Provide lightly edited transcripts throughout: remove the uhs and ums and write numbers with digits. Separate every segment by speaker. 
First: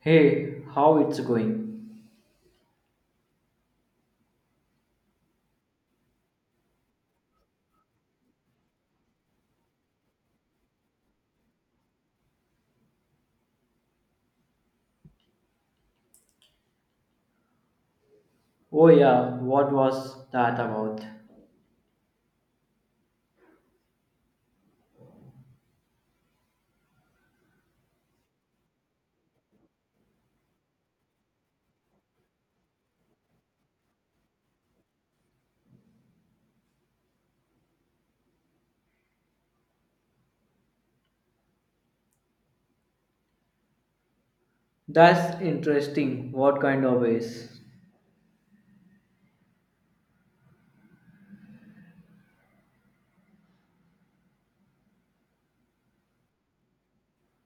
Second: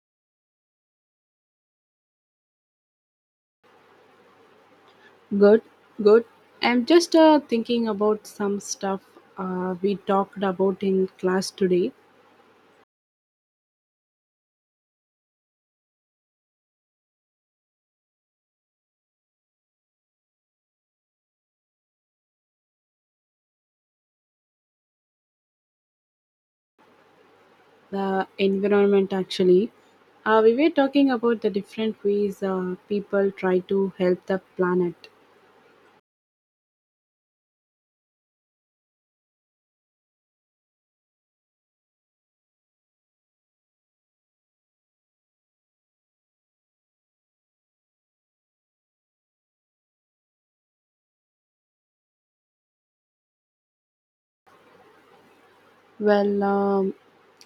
Speaker 1: Hey, how it's going?
Speaker 2: Good, good. I'm just thinking about some stuff we talked about in class today,
Speaker 1: Oh yeah, what was that about?
Speaker 2: the environment actually. We were talking about the different ways people try to help the planet.
Speaker 1: That's interesting. What kind of waste?
Speaker 2: Well, um,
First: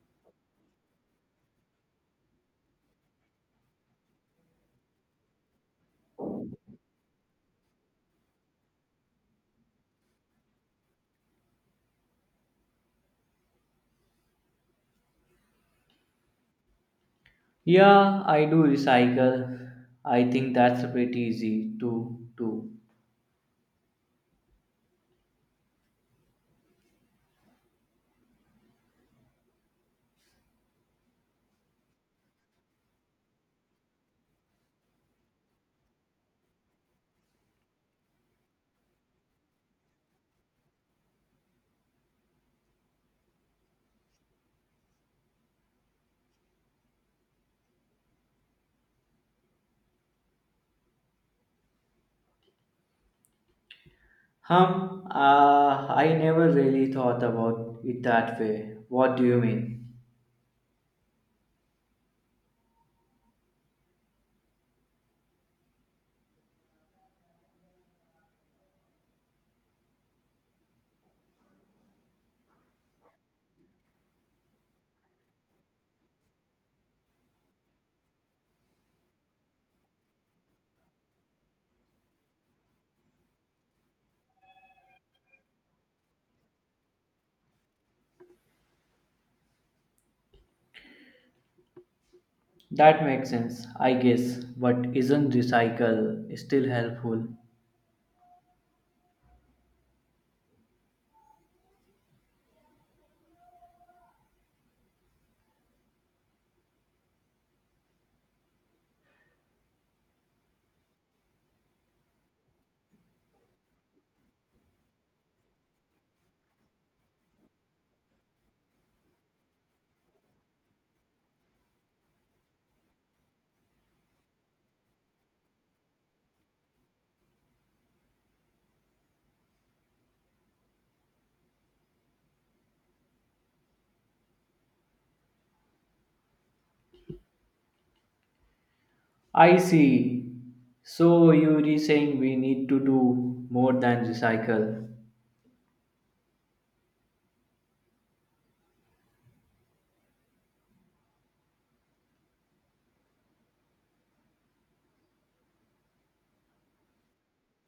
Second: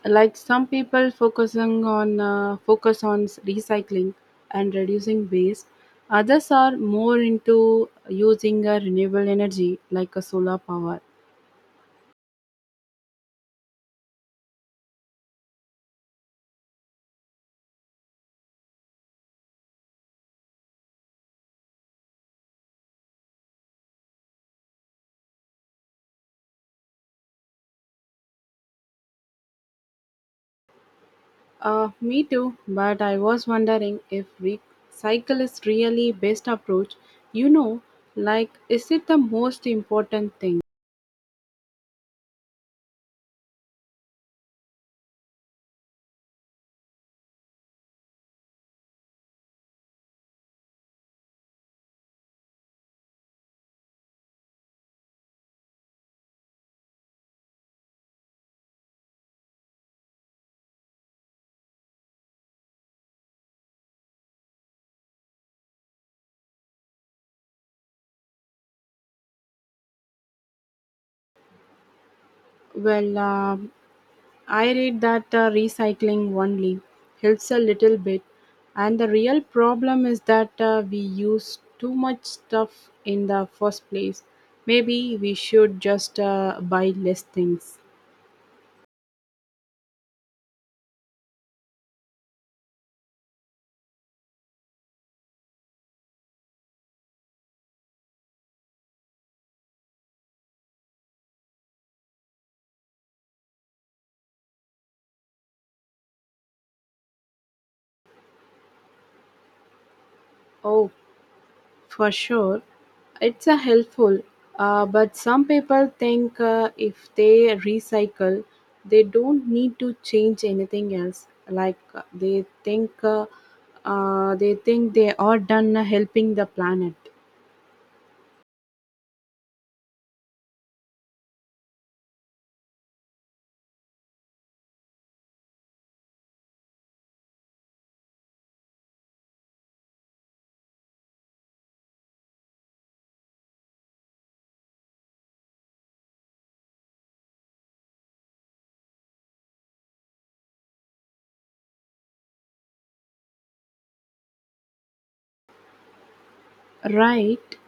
Speaker 2: like some people focusing on recycling and reducing waste. Others are more into using a renewable energy like a solar power.
Speaker 1: Yeah, I do recycle. I think that's pretty easy to do.
Speaker 2: Me too, but I was wondering if recycle is really best approach. You know, like is it the most important thing?
Speaker 1: Hum, I never really thought about it that way. What do you mean?
Speaker 2: Well, um, I read that recycling only helps a little bit, and the real problem is that we use too much stuff in the first place. Maybe we should just buy less things.
Speaker 1: That makes sense, I guess. But isn't recycle still helpful?
Speaker 2: Oh, for sure, it's a helpful, but some people think if they recycle, they don't need to change anything else. Like they think they are done helping the planet.
Speaker 1: I see. So you're saying we need to do more than recycle.
Speaker 2: Right.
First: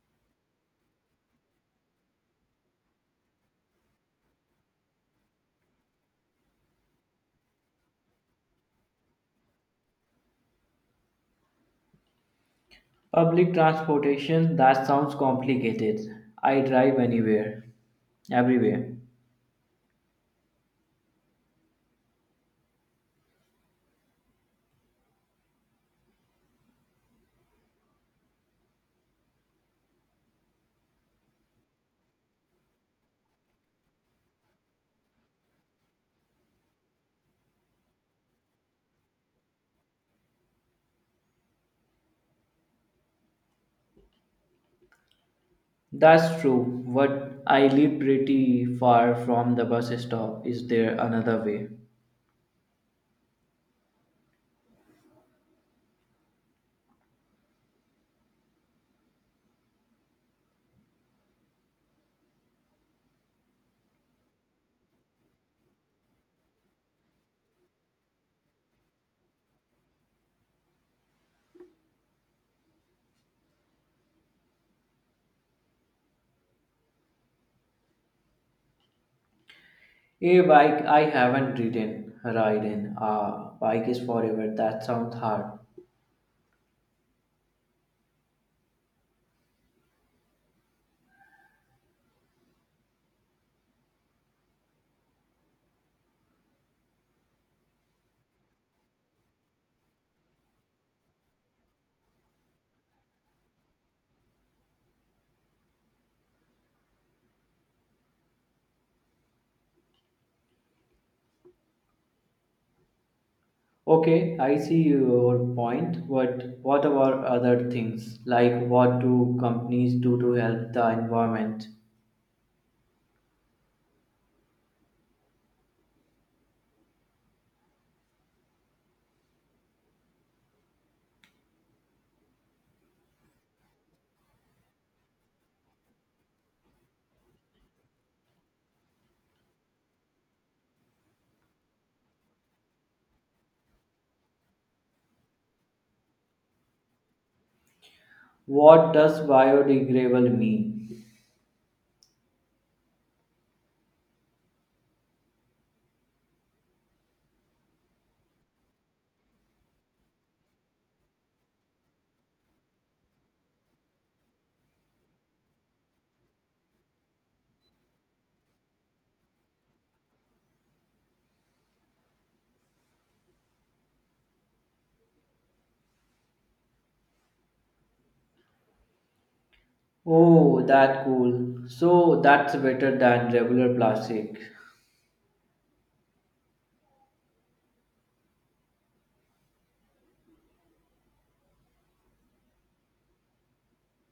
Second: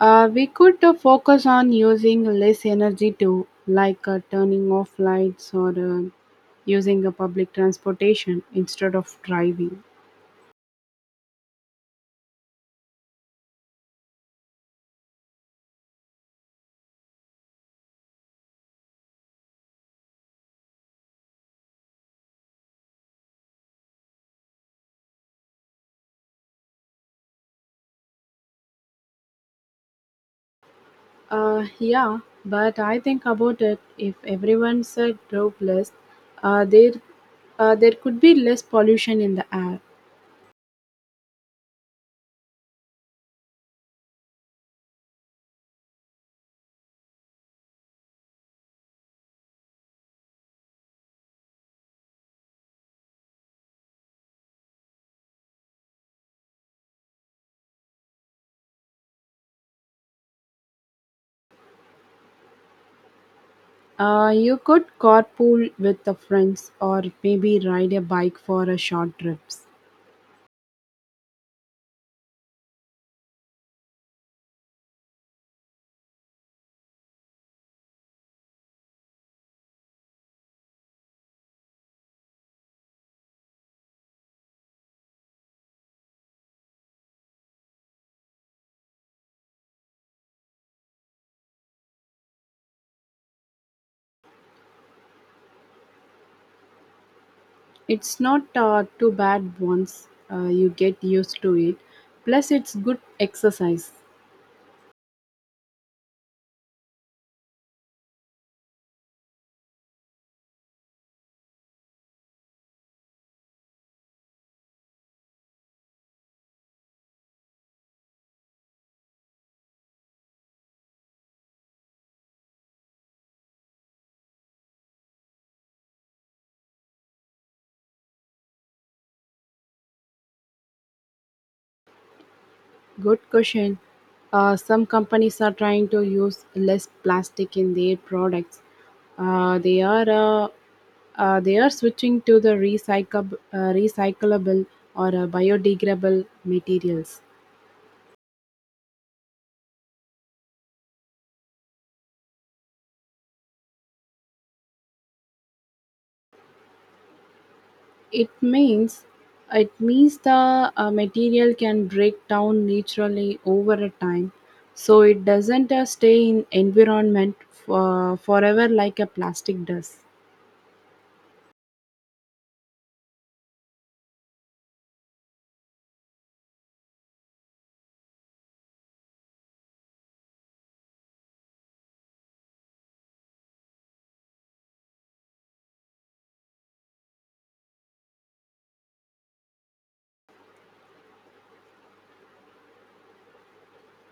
Speaker 2: We could focus on using less energy too, like turning off lights or using a public transportation instead of driving.
Speaker 1: Public transportation, that sounds complicated. I drive anywhere, everywhere.
Speaker 2: Yeah, but I think about it. If everyone said drove less, uh, there, there could be less pollution in the air.
Speaker 1: That's true, but I live pretty far from the bus stop. Is there another way?
Speaker 2: You could carpool with the friends or maybe ride a bike for a short trips.
Speaker 1: A bike, I haven't ridden. Ah, bike is forever. That sounds hard.
Speaker 2: It's not too bad once you get used to it. Plus, it's good exercise.
Speaker 1: Okay, I see your point, but what about other things? Like what do companies do to help the environment?
Speaker 2: Good question. Some companies are trying to use less plastic in their products. Uh, they are uh, they are switching to the recyclable or biodegradable materials.
Speaker 1: What does biodegradable mean?
Speaker 2: It means it means the material can break down naturally over a time, so it doesn't stay in environment forever like a plastic does.
Speaker 1: Oh, that cool. So that's better than regular plastic.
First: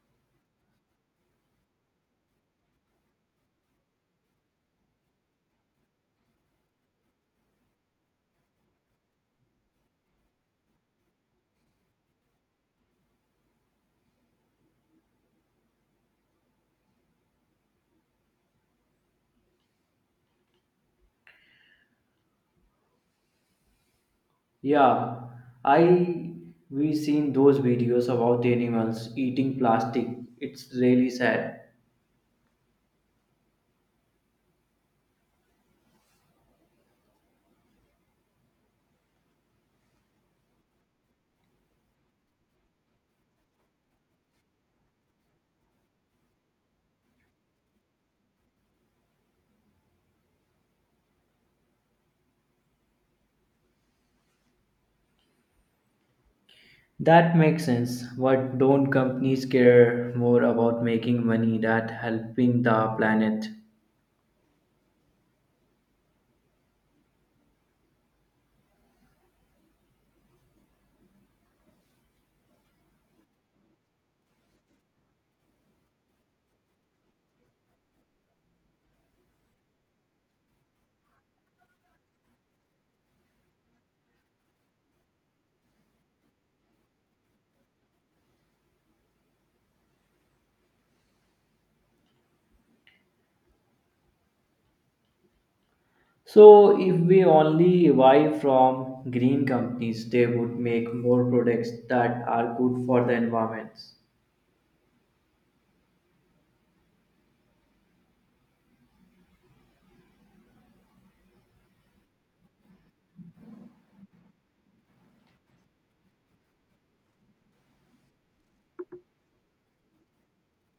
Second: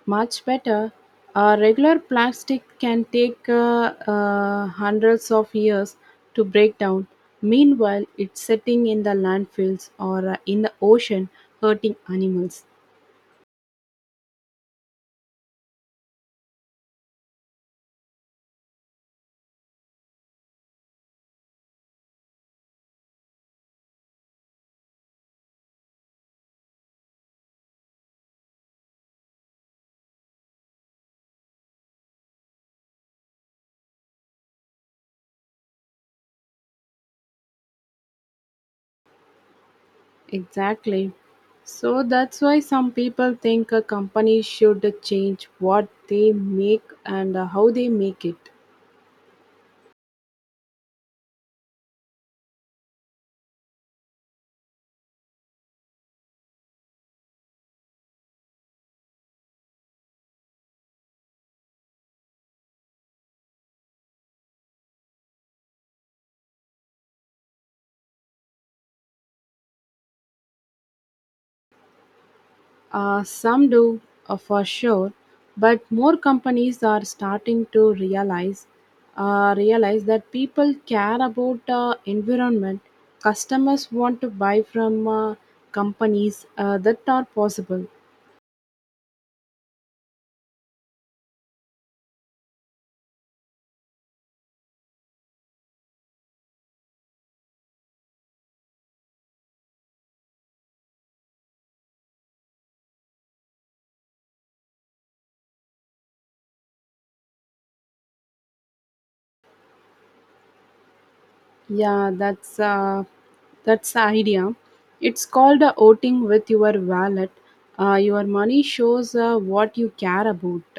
Speaker 2: Much better. A regular plastic can take hundreds of years to break down. Meanwhile, it's sitting in the landfills or in the ocean hurting animals.
Speaker 1: Yeah, I we seen those videos about animals eating plastic. It's really sad.
Speaker 2: Exactly. So that's why some people think a company should change what they make and how they make it.
Speaker 1: That makes sense. But don't companies care more about making money than helping the planet?
Speaker 2: Some do, for sure, but more companies are starting to realize that people care about environment. Customers want to buy from companies that are possible.
Speaker 1: So if we only buy from green companies, they would make more products that are good for the environment.
Speaker 2: Yeah, that's the idea. It's called voting with your wallet. Your money shows what you care about.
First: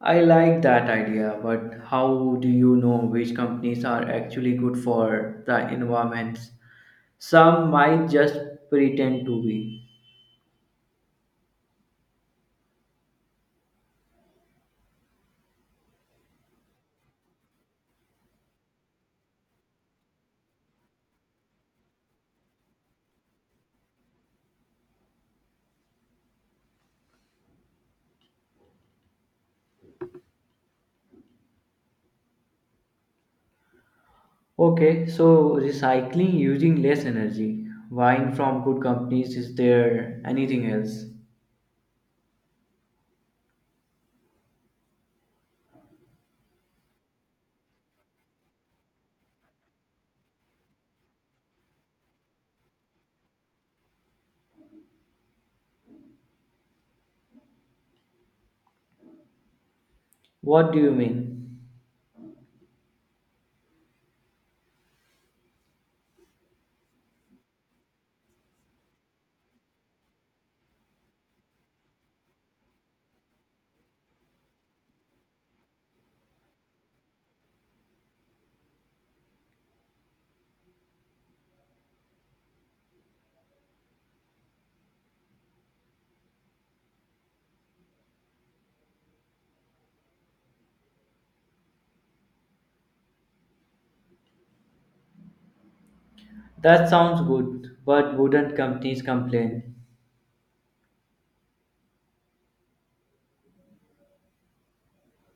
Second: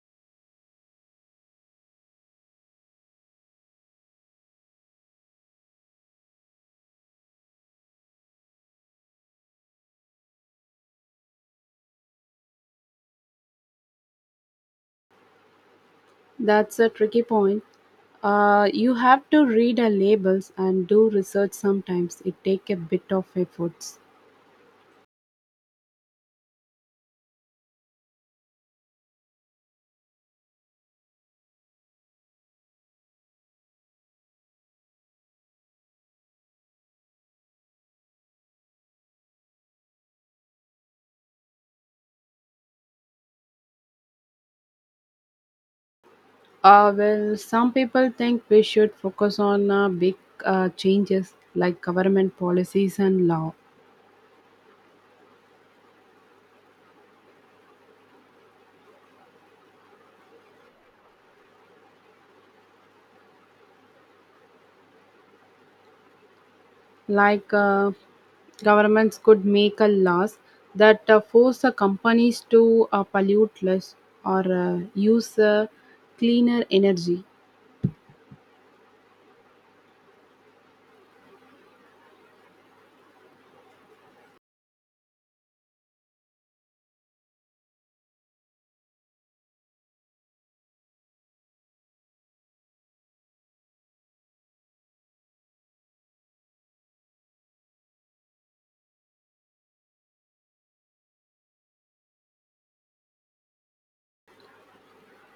Speaker 1: I like that idea, but how do you know which companies are actually good for the environments? Some might just pretend to be.
Speaker 2: That's a tricky point. You have to read the labels and do research sometimes. It take a bit of efforts.
Speaker 1: Okay, so recycling using less energy, buying from good companies, is there anything else?
Speaker 2: Some people think we should focus on big changes like government policies and law.
Speaker 1: What do you mean?
Speaker 2: Like governments could make a laws that force the companies to pollute less or use cleaner energy.
Speaker 1: That sounds good, but wouldn't companies complain?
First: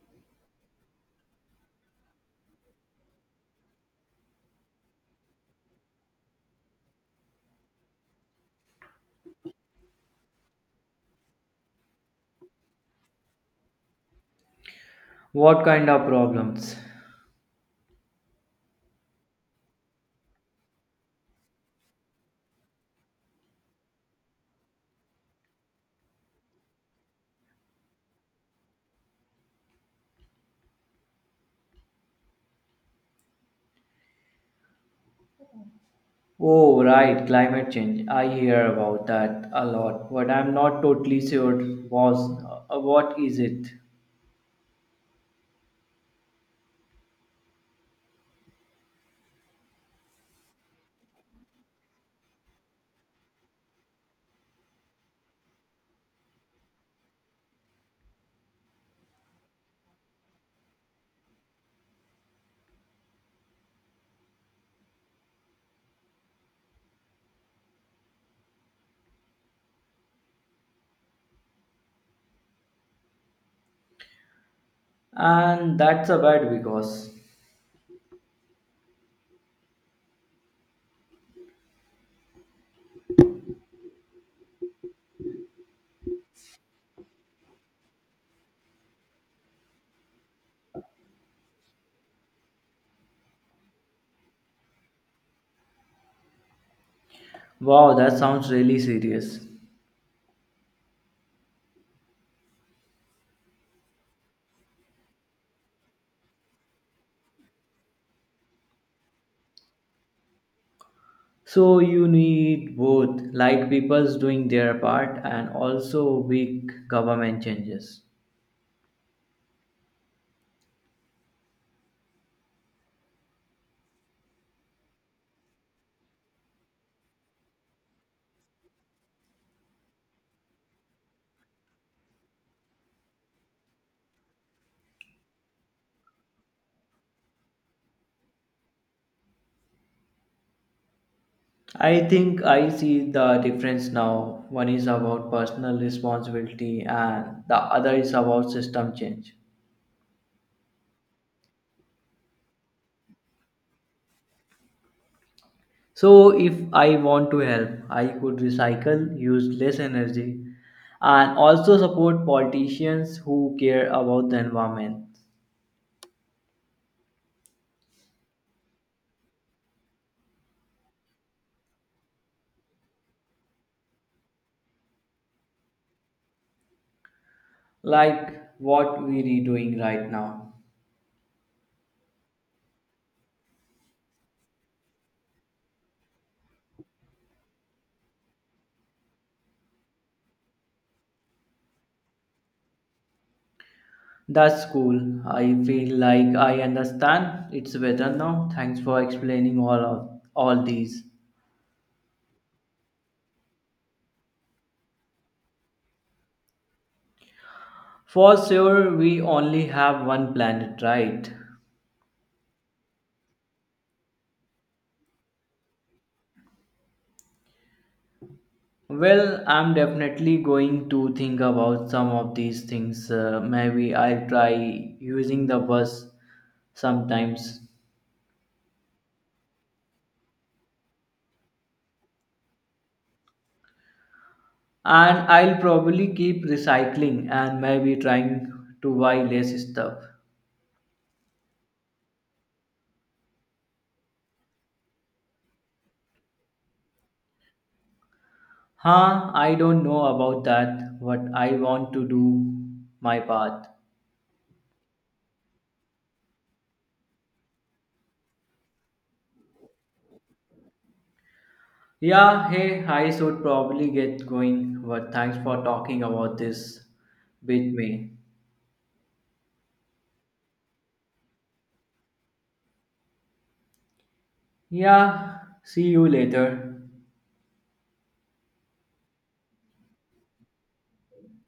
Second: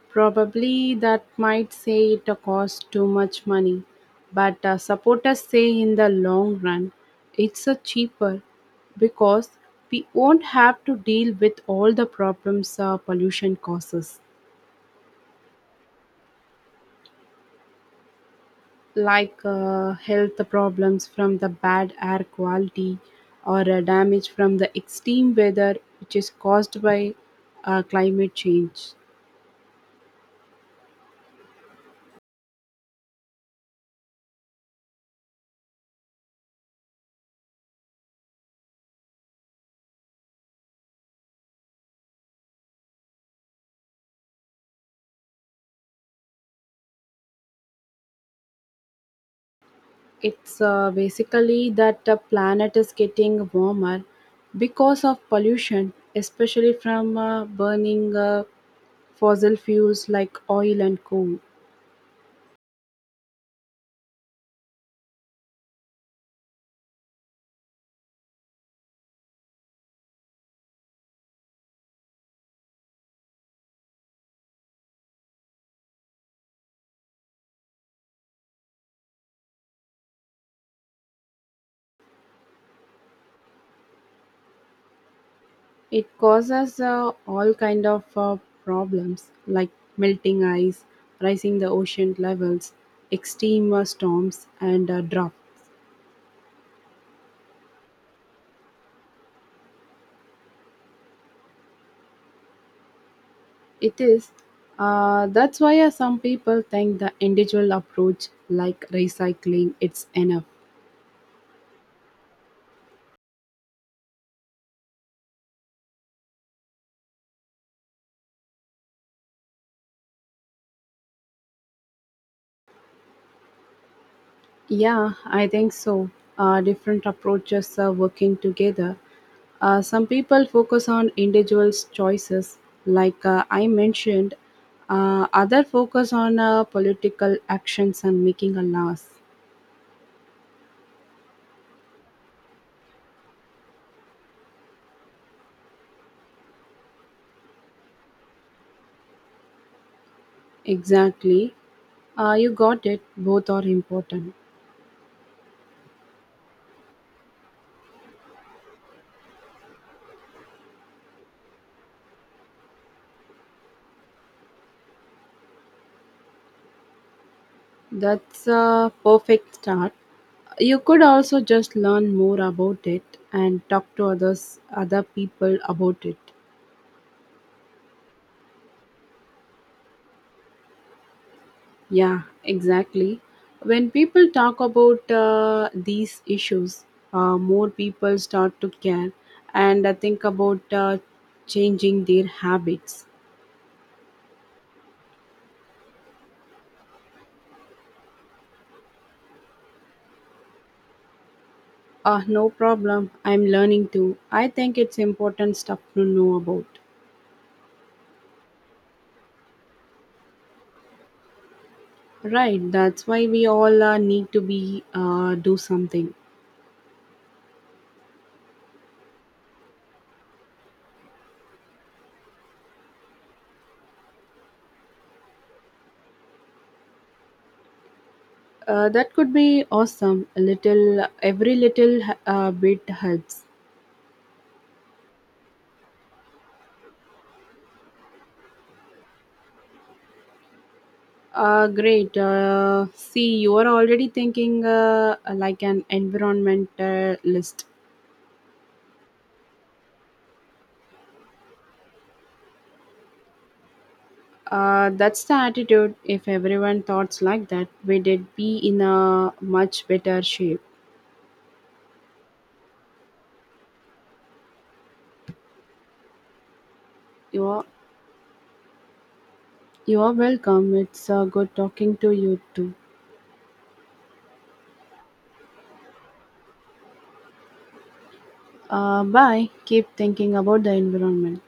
Speaker 2: Probably that might say it costs too much money, but supporters say in the long run it's cheaper because we won't have to deal with all the problems pollution causes,
Speaker 1: What kind of problems?
Speaker 2: like health problems from the bad air quality or damage from the extreme weather which is caused by climate change.
Speaker 1: Oh, right, climate change. I hear about that a lot, but I'm not totally sure was what is it.
Speaker 2: It's basically that the planet is getting warmer because of pollution, especially from burning fossil fuels like oil and coal.
Speaker 1: And that's a bad because
Speaker 2: It causes all kind of problems like melting ice, rising the ocean levels, extreme storms, and drought.
Speaker 1: wow, that sounds really serious.
Speaker 2: It is. That's why some people think the individual approach like recycling it's enough.
Speaker 1: So you need both, like people's doing their part and also big government changes.
Speaker 2: Yeah, I think so. Different approaches are working together. Some people focus on individuals' choices, like I mentioned. Other focus on political actions and making a loss.
Speaker 1: I think I see the difference now. One is about personal responsibility and the other is about system change.
Speaker 2: Exactly. You got it. Both are important.
Speaker 1: So, if I want to help, I could recycle, use less energy, and also support politicians who care about the environment,
Speaker 2: That's a perfect start. You could also just learn more about it and talk to other people about it.
Speaker 1: like what we are doing right now.
Speaker 2: Yeah, exactly. When people talk about these issues, more people start to care and think about changing their habits.
Speaker 1: That's cool. I feel like I understand. It's better now. Thanks for explaining all these.
Speaker 2: No problem, I'm learning too. I think it's important stuff to know about.
Speaker 1: For sure, we only have one planet, right?
Speaker 2: Right, that's why we all need to be do something.
Speaker 1: Well, I'm definitely going to think about some of these things. Maybe I'll try using the bus sometimes.
Speaker 2: That could be awesome. Every little bit helps.
Speaker 1: And I'll probably keep recycling and maybe trying to buy less stuff.
Speaker 2: Great. See, you are already thinking like an environmentalist.
Speaker 1: Huh, I don't know about that, but I want to do my part.
Speaker 2: That's the attitude. If everyone thoughts like that, we did be in a much better shape.
Speaker 1: Yeah, hey, I should probably get going, but thanks for talking about this
Speaker 2: You are,
Speaker 1: with me.
Speaker 2: you are welcome. It's good talking to you too.
Speaker 1: Yeah, see you later.
Speaker 2: Bye. Keep thinking about the environment.